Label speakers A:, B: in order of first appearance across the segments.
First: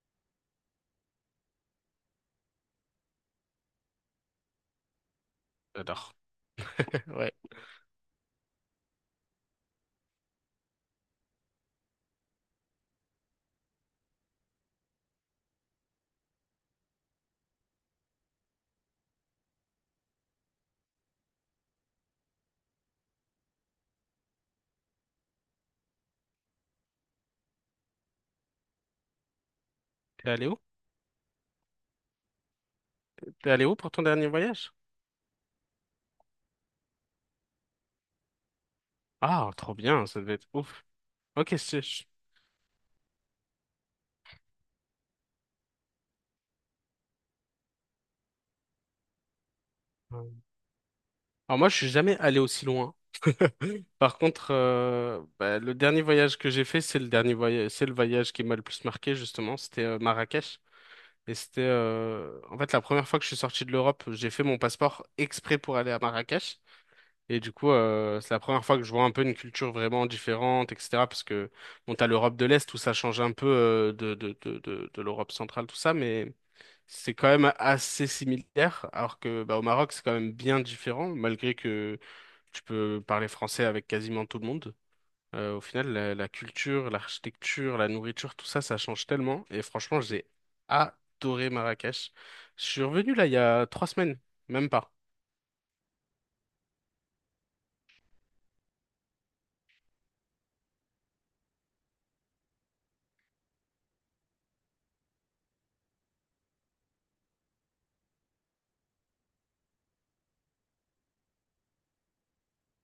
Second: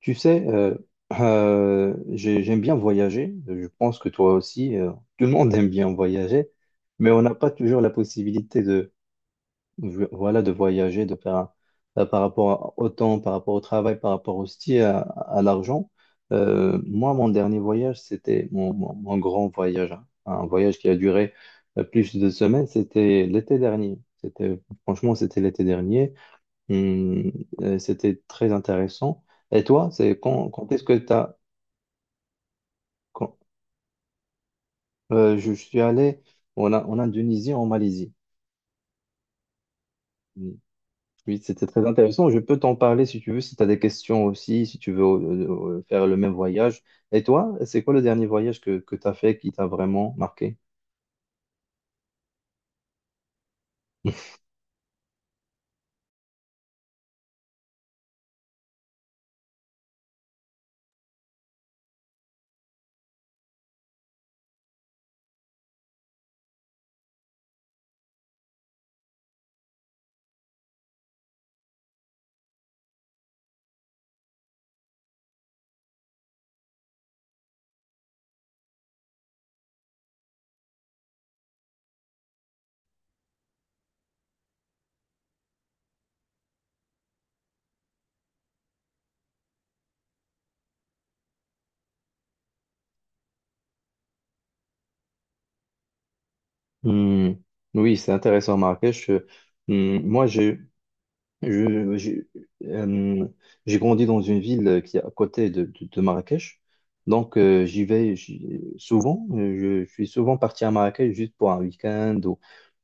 A: Tu sais, j'aime bien voyager. Je pense que toi aussi, tout le monde aime bien
B: J'adore.
A: voyager, mais on
B: Ouais.
A: n'a pas toujours la possibilité de, voilà, de voyager, par rapport au temps, par rapport au travail, par rapport aussi à l'argent. Moi, mon dernier voyage, c'était mon grand voyage, hein. Un voyage qui a duré plus de 2 semaines. C'était l'été dernier. C'était, franchement, c'était l'été dernier. Hum, C'était très intéressant. Et toi, c'est
B: T'es allé où?
A: quand est-ce que tu as...
B: T'es allé où pour ton dernier voyage?
A: Je suis allé en Indonésie, en Malaisie.
B: Ah, trop bien, ça devait être
A: Hum.
B: ouf.
A: Oui,
B: Ok.
A: c'était très intéressant. Je peux t'en parler si tu veux, si tu as des questions aussi, si tu veux faire le même voyage. Et toi, c'est quoi le dernier voyage que tu as fait qui t'a vraiment marqué?
B: Alors moi, je suis jamais allé aussi loin. Par contre, bah, le dernier voyage que j'ai fait, c'est le dernier voyage, c'est le voyage qui m'a le plus marqué justement. C'était Marrakech et c'était en fait la première fois que je suis sorti de l'Europe. J'ai fait mon passeport exprès pour aller à Marrakech. Et du coup, c'est la première fois que je vois un peu une culture vraiment différente, etc. Parce que, bon, t'as l'Europe de l'Est où ça change un peu de l'Europe centrale, tout ça, mais c'est quand même assez similaire. Alors que, bah, au Maroc, c'est quand même bien différent, malgré que tu peux parler français avec quasiment tout le monde. Au final, la culture, l'architecture, la nourriture, tout ça, ça change tellement. Et franchement, j'ai adoré Marrakech. Je suis revenu là il y a 3 semaines, même pas.
A: Hum. Oui, c'est intéressant, Marrakech. Moi, j'ai Je, euh, j'ai grandi dans une ville qui est à côté de Marrakech. Donc, j'y vais souvent. Je suis souvent parti à Marrakech juste pour un week-end. Ou,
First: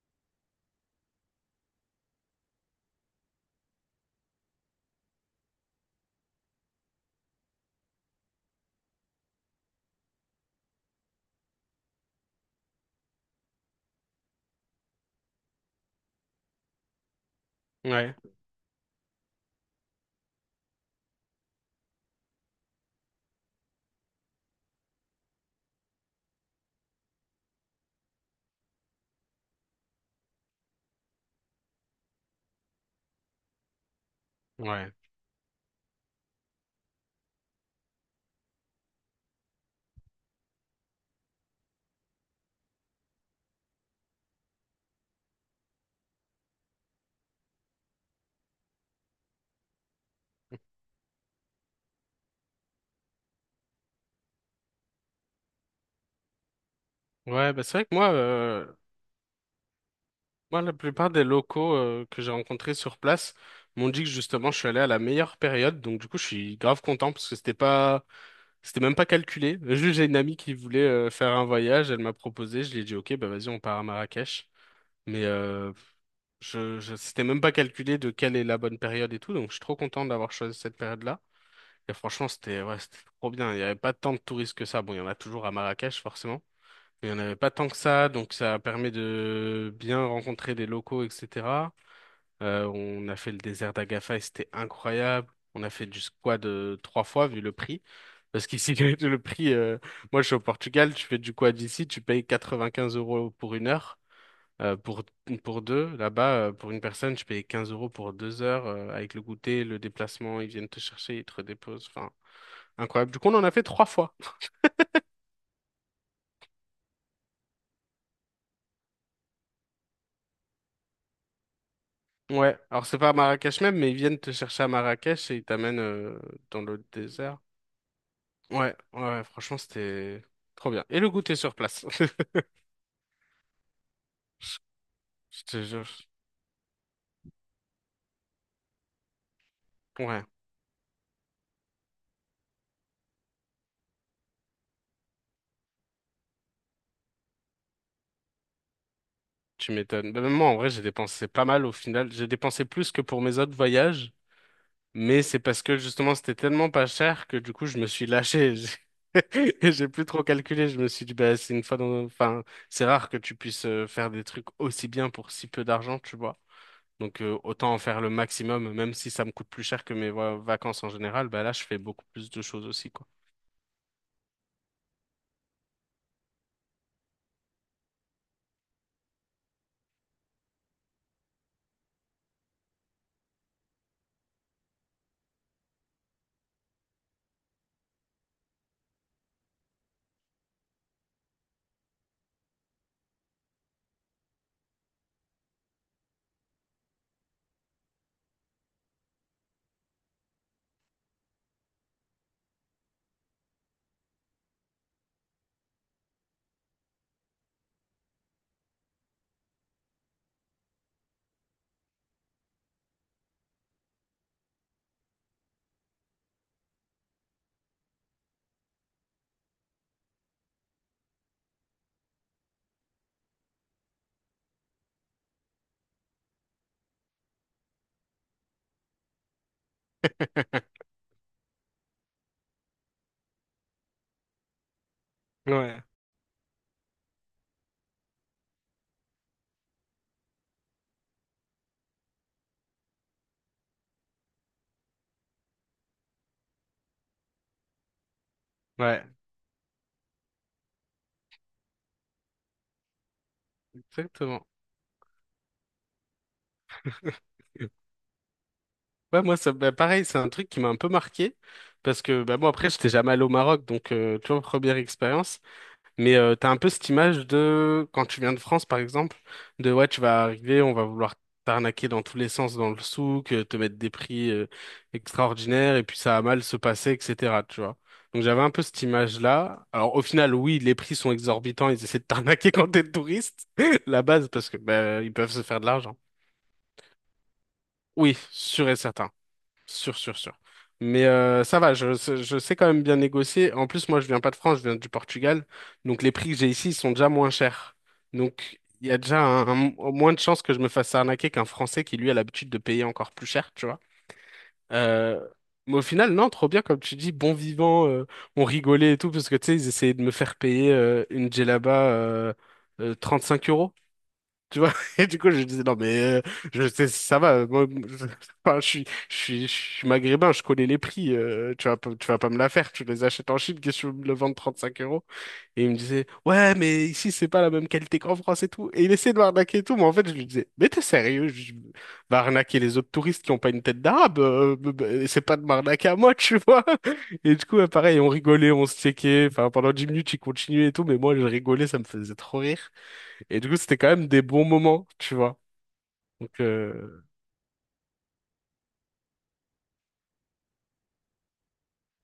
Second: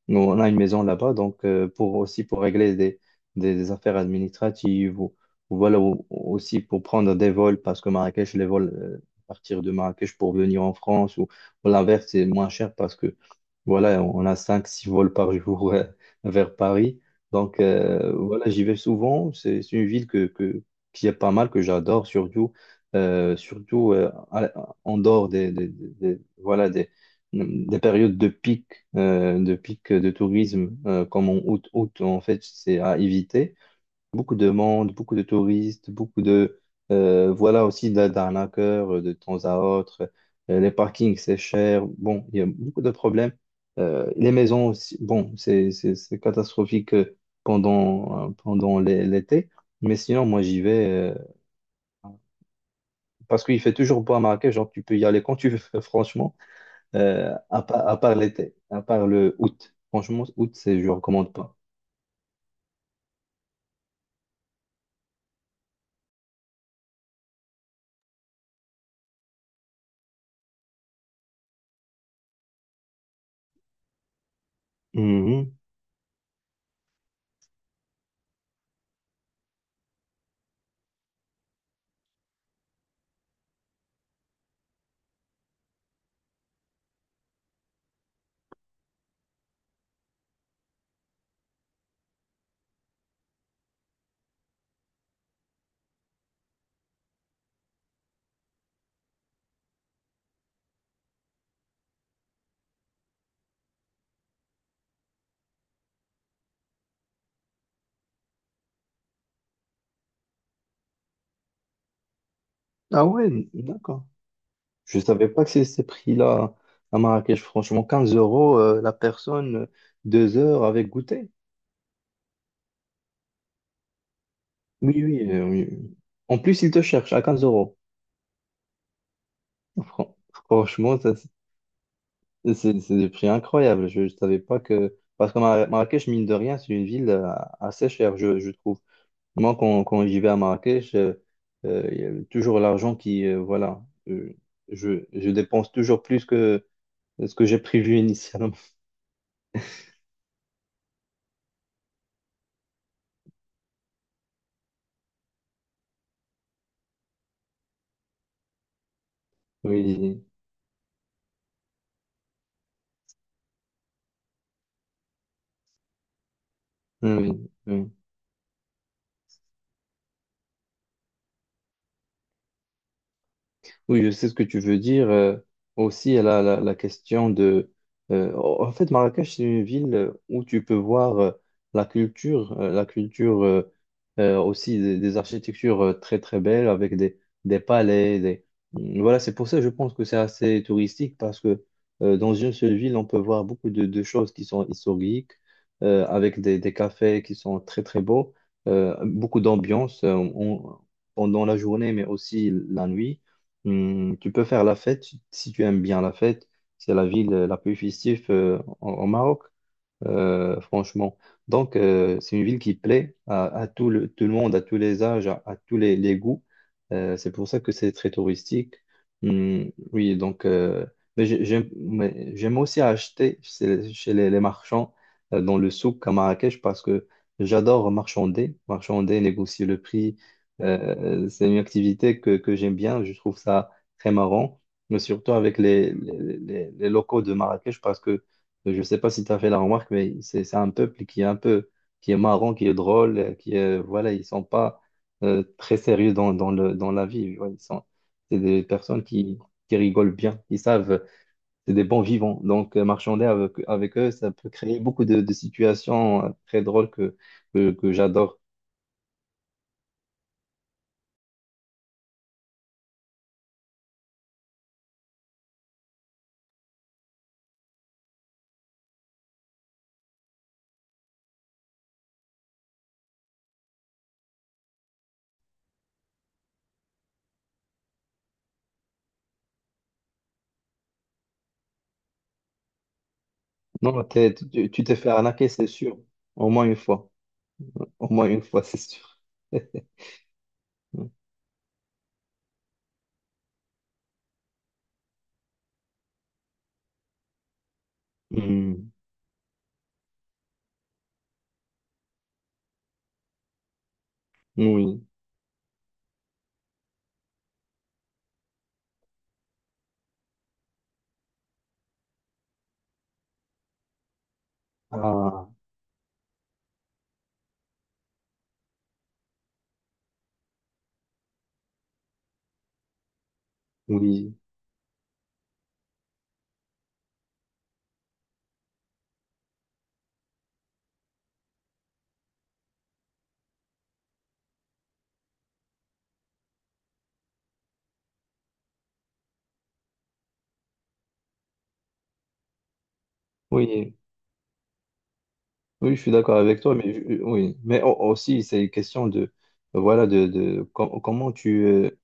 A: nous, on a une maison là-bas. Donc, aussi pour régler des affaires administratives. Ou Voilà, ou aussi pour prendre des vols parce que Marrakech, les vols à partir de Marrakech pour venir en France ou l'inverse, c'est moins cher parce que voilà, on a cinq, six vols par jour vers Paris. Donc
B: Ouais,
A: voilà, j'y vais souvent. C'est une ville qui est pas mal, que j'adore, surtout, en dehors voilà, des périodes de pic, de pic de tourisme, comme en août, en fait, c'est à éviter. Beaucoup de
B: ouais.
A: monde, beaucoup de touristes, beaucoup de... voilà aussi d'arnaqueurs de temps à autre. Les parkings, c'est cher. Bon, il y a beaucoup de problèmes. Les maisons aussi, bon, c'est catastrophique pendant l'été. Mais sinon, moi, j'y vais parce qu'il fait toujours beau à Marrakech. Genre, tu peux y aller quand tu veux, franchement.
B: Ouais, bah c'est vrai que
A: À
B: moi,
A: part l'été, à part le août. Franchement, août,
B: la
A: c'est, je
B: plupart des
A: recommande pas.
B: locaux que j'ai rencontrés sur place m'ont dit que justement je suis allé à la meilleure période, donc du coup je suis grave content parce que c'était pas, c'était même pas calculé. Juste j'ai une amie qui voulait faire un voyage, elle m'a proposé, je lui ai dit ok, bah vas-y on part à Marrakech, mais
A: Mhm.
B: c'était même pas calculé de quelle est la bonne période et tout, donc je suis trop content d'avoir choisi cette période-là. Et franchement c'était, ouais, c'était trop bien. Il y avait pas tant de touristes que ça. Bon, il y en a toujours à Marrakech forcément. Il n'y en avait pas tant que ça, donc ça permet de bien rencontrer les locaux, etc. On a fait le désert d'Agafay, c'était incroyable. On a fait du squad trois fois vu le prix. Parce qu'ici, le prix, moi je suis au Portugal, tu fais du quad ici, tu payes 95 euros pour 1 heure, euh, pour, pour deux. Là-bas, pour une personne, tu payes 15 euros pour 2 heures, avec le goûter, le déplacement, ils viennent te chercher, ils te redéposent. Enfin,
A: Ah
B: incroyable. Du coup, on en
A: ouais,
B: a fait trois
A: d'accord.
B: fois.
A: Je savais pas que c'est ces prix-là à Marrakech. Franchement, 15 € la personne, 2 heures avec goûter.
B: Ouais, alors c'est pas à Marrakech même, mais ils viennent te chercher à
A: Oui, oui,
B: Marrakech et ils
A: oui.
B: t'amènent
A: En
B: dans
A: plus, ils te
B: le
A: cherchent à
B: désert.
A: 15 euros.
B: Ouais, ouais, franchement,
A: Fran-
B: c'était trop bien.
A: Franchement,
B: Et le
A: ça,
B: goûter sur place.
A: c'est des prix incroyables. Je ne savais pas que. Parce que
B: Je te jure.
A: Marrakech, mine de rien, c'est une ville assez chère, je trouve. Moi, quand j'y
B: Ouais,
A: vais à Marrakech, il y a toujours l'argent qui. Voilà. euh, je dépense toujours plus que ce que j'ai prévu initialement.
B: tu m'étonnes. Bah, même moi, en vrai, j'ai dépensé pas mal au final. J'ai dépensé plus que pour mes autres voyages, mais c'est parce que justement, c'était tellement pas cher que du coup, je me suis lâché. J'ai plus trop
A: Oui,
B: calculé. Je me suis dit, bah, c'est une fois dans... enfin, c'est rare que tu puisses faire des trucs aussi bien pour si peu d'argent, tu vois. Donc
A: oui,
B: autant en
A: oui.
B: faire le maximum, même si ça me coûte plus cher que mes vacances en général, bah là je fais beaucoup plus de choses aussi, quoi.
A: Oui, je sais ce que tu veux dire. Aussi, la question de... En fait, Marrakech, c'est une ville où tu peux voir la culture aussi des architectures très, très belles avec des palais. Des... mmh, Voilà, c'est pour ça que je pense que c'est assez touristique parce que dans une seule ville, on peut voir beaucoup de choses qui sont historiques, avec des cafés qui sont très, très beaux, beaucoup d'ambiance pendant la journée, mais aussi la nuit. Tu peux faire la fête si tu aimes bien la fête. C'est la ville la plus festive au Maroc franchement. Donc, c'est une ville qui plaît à tout le monde, à tous les âges, à les goûts. C'est pour ça que c'est très touristique. Hmm. Oui, donc, mais j'aime aussi acheter chez les marchands dans le souk à Marrakech parce que j'adore marchander, marchander, négocier le prix. C'est une activité que j'aime bien, je trouve ça très marrant, mais surtout avec
B: Ouais,
A: les locaux de Marrakech parce que je ne sais pas si tu as fait la remarque, mais c'est un peuple qui est un peu, qui est marrant, qui est drôle, qui est, voilà, ils sont pas très sérieux dans la vie. Ouais, ils sont, c'est des personnes
B: ouais,
A: qui rigolent bien, ils savent, c'est des bons vivants. Donc, marchander avec eux, ça
B: exactement.
A: peut créer beaucoup de situations très drôles que j'adore.
B: Ouais, moi, ça, bah, pareil, c'est un truc qui m'a un peu marqué parce que bah, moi, après, j'étais jamais allé au Maroc, donc tu vois, première expérience. Mais t'as un peu cette image de, quand tu viens de France par exemple, de ouais, tu vas arriver, on va vouloir t'arnaquer dans tous les sens dans le souk, te mettre des prix extraordinaires, et puis ça a mal se passer, etc. Tu vois. Donc j'avais un peu cette image-là. Alors au final, oui, les prix sont exorbitants, ils essaient de t'arnaquer quand t'es touriste, la
A: Non,
B: base, parce que
A: tu t'es
B: bah,
A: fait
B: ils peuvent se
A: arnaquer,
B: faire de
A: c'est
B: l'argent.
A: sûr. Au moins une fois. Au
B: Oui,
A: moins une fois,
B: sûr
A: c'est
B: et certain.
A: sûr.
B: Sûr, sûr, sûr. Mais ça va, je sais quand même bien négocier. En plus, moi, je viens pas de France, je viens du Portugal. Donc, les prix que j'ai ici ils sont déjà moins chers. Donc,
A: Hmm.
B: il y a déjà moins de chances que je me fasse arnaquer qu'un Français qui, lui, a l'habitude de payer encore plus cher, tu vois.
A: Oui.
B: Euh, mais au final, non, trop bien, comme tu dis, bon vivant, on rigolait et tout, parce que, tu sais, ils essayaient de me faire payer une djellaba 35 euros. Tu vois, et du coup, je
A: Ah,
B: disais, non, mais je sais, si ça va. Moi, je, enfin, je suis maghrébin, je connais les prix. Tu vas pas me la faire. Tu les achètes en Chine, qu'est-ce que tu veux me le
A: oui.
B: vendre 35 euros? Et il me disait, ouais, mais ici, c'est pas la même qualité qu'en France et tout. Et il essayait de m'arnaquer et tout. Mais en fait, je lui disais, mais t'es sérieux? Je va arnaquer les autres touristes qui ont pas une tête d'arabe. C'est pas de m'arnaquer à moi, tu vois. Et du coup, ouais, pareil, on rigolait, on se checkait. Enfin, pendant 10 minutes, il continuait et tout. Mais moi, je rigolais, ça me faisait trop rire. Et du coup, c'était quand
A: Oui.
B: même des bons moments, tu vois.
A: Oui, je suis
B: Donc,
A: d'accord avec toi, oui, mais aussi c'est une question de voilà de comment tu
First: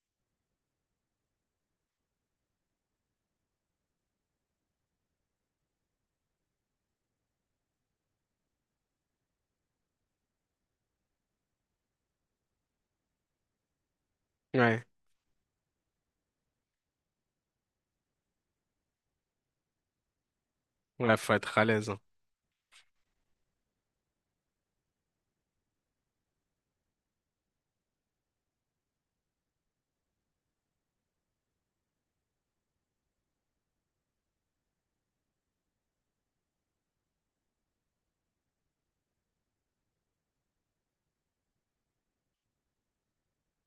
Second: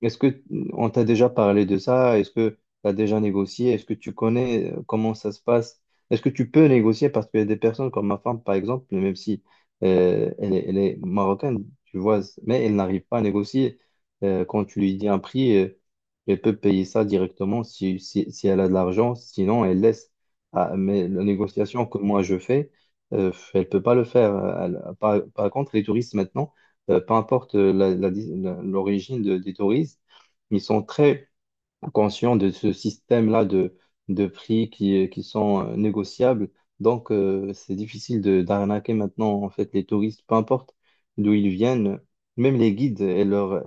A: est-ce que on t'a déjà parlé de ça? Est-ce que tu as déjà négocié? Est-ce que tu connais comment ça se passe? Est-ce que tu peux négocier? Parce qu'il y a des personnes comme ma femme, par exemple, même si elle est marocaine, tu vois, mais elle n'arrive pas à négocier. Quand tu
B: ouais,
A: lui dis un prix, elle peut payer ça directement si elle a de l'argent, sinon elle laisse. Ah, mais
B: ouais,
A: la
B: faut être à
A: négociation
B: l'aise,
A: que
B: hein.
A: moi je fais, elle peut pas le faire. Par contre, les touristes maintenant, peu importe l'origine des touristes, ils sont très conscients de ce système-là de prix qui sont négociables. Donc, c'est difficile de d'arnaquer maintenant, en fait, les touristes, peu importe d'où ils viennent, même les guides et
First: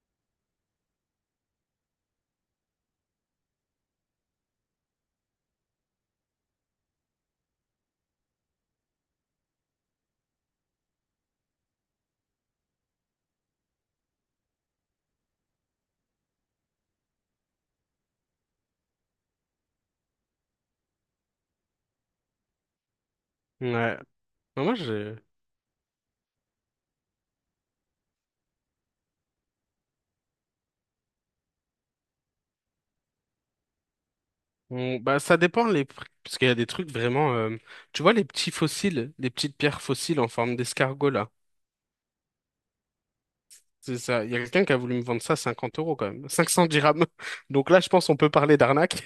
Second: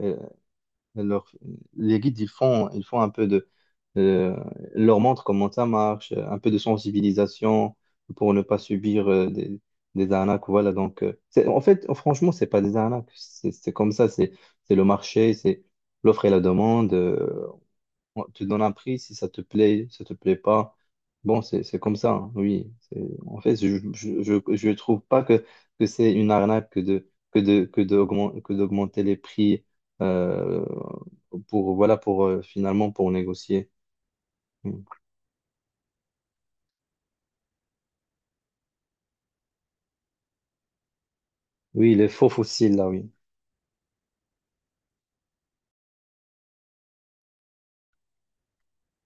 A: leur- les guides, ils font un peu de... euh, Ils leur montrent comment ça marche, un peu de sensibilisation pour ne pas subir des arnaques. Voilà, donc, en fait, franchement, c'est pas des arnaques. C'est comme ça, c'est le marché, c'est l'offre et la demande. On te donne un prix si ça te plaît, si ça te plaît pas. Bon, c'est comme ça, hein, oui. En fait,
B: Ouais. Mais
A: je
B: moi,
A: trouve pas que c'est une arnaque que d'augmenter les prix euh, pour voilà pour finalement pour négocier. Mm.
B: bah, ça dépend les prix, parce qu'il y a des trucs vraiment. Tu vois, les petits fossiles, les petites pierres fossiles en forme d'escargot, là.
A: Oui, les faux fossiles là, oui.
B: C'est ça. Il y a quelqu'un qui a voulu me vendre ça à 50 euros, quand même. 500 dirhams. Donc là, je pense qu'on peut parler d'arnaque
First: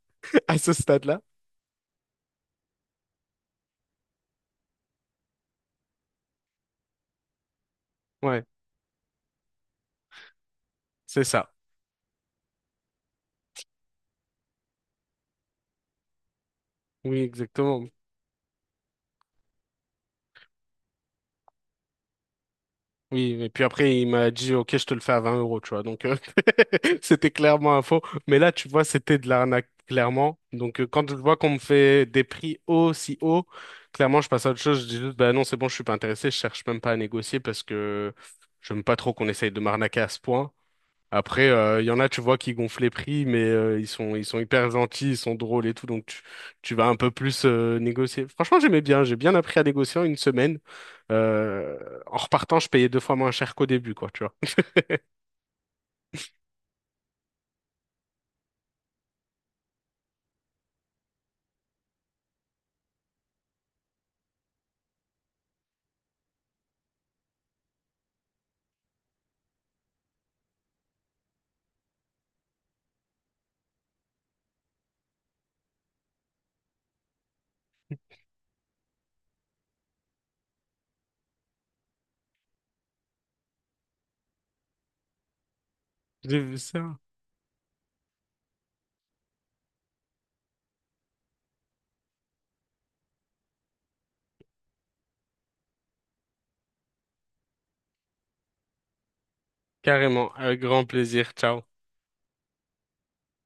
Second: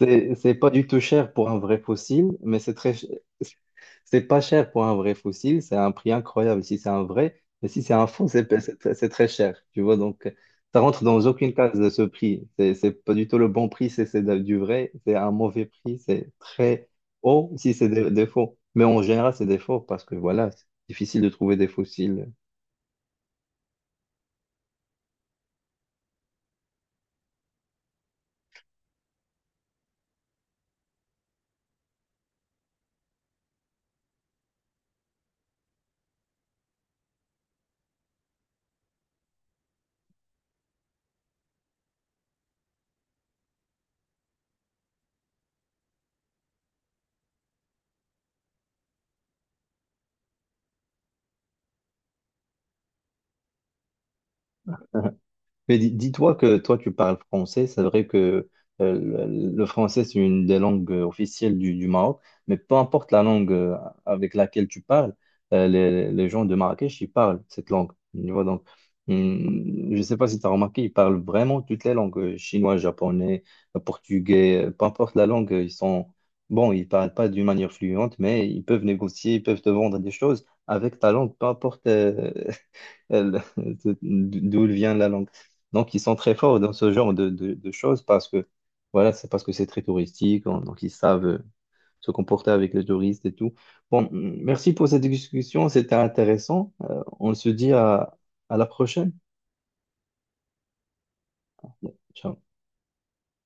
A: C'est c'est
B: à
A: pas
B: ce
A: du tout
B: stade-là.
A: cher pour un vrai fossile, C'est pas cher pour un vrai fossile, c'est un prix incroyable si c'est un vrai, mais si c'est un faux,
B: Ouais,
A: c'est très cher, tu vois. Donc, ça rentre dans
B: c'est ça.
A: aucune case de ce prix. C'est pas du tout le bon prix si c'est du vrai, c'est un mauvais prix, c'est très
B: Oui,
A: haut si
B: exactement.
A: c'est des faux. Mais en général, c'est des faux parce que voilà, c'est difficile de trouver des fossiles.
B: Oui, et puis après, il m'a dit, OK, je te le fais à 20 euros, tu vois. Donc, c'était clairement un faux. Mais là, tu vois, c'était de l'arnaque, clairement. Donc, quand je vois qu'on me fait des prix aussi hauts, clairement, je passe à autre chose. Je dis juste, bah non, c'est bon, je suis pas intéressé. Je cherche même pas à négocier parce que j'aime pas trop qu'on essaye de m'arnaquer à ce point. Après, il y en a, tu vois, qui gonflent les prix, mais ils sont hyper gentils, ils sont drôles et tout, donc tu vas un peu plus négocier. Franchement, j'aimais bien, j'ai bien appris à négocier en 1 semaine. Euh, En repartant, je payais deux fois moins cher qu'au début, quoi, tu vois.
A: Mais dis-toi que toi, tu parles français. C'est vrai que euh, le français, c'est une des langues officielles du Maroc. Mais peu importe la langue avec laquelle tu parles, les gens de Marrakech, ils parlent cette langue. Tu vois, donc, je ne sais pas si tu as remarqué, ils parlent vraiment toutes les langues, chinois, japonais, portugais, peu importe la langue, ils sont... Bon, ils ne parlent pas d'une manière fluente, mais ils peuvent négocier, ils peuvent te vendre des choses avec ta langue, peu importe, elle- d'où vient la langue. Donc, ils sont très
B: J'ai vu
A: forts dans ce
B: ça.
A: genre de choses parce que, voilà, c'est parce que c'est très touristique, donc ils savent se comporter avec les touristes et tout. Bon, merci pour cette discussion, c'était intéressant. On se dit à la prochaine.
B: Carrément, avec grand plaisir. Ciao.
A: Ciao.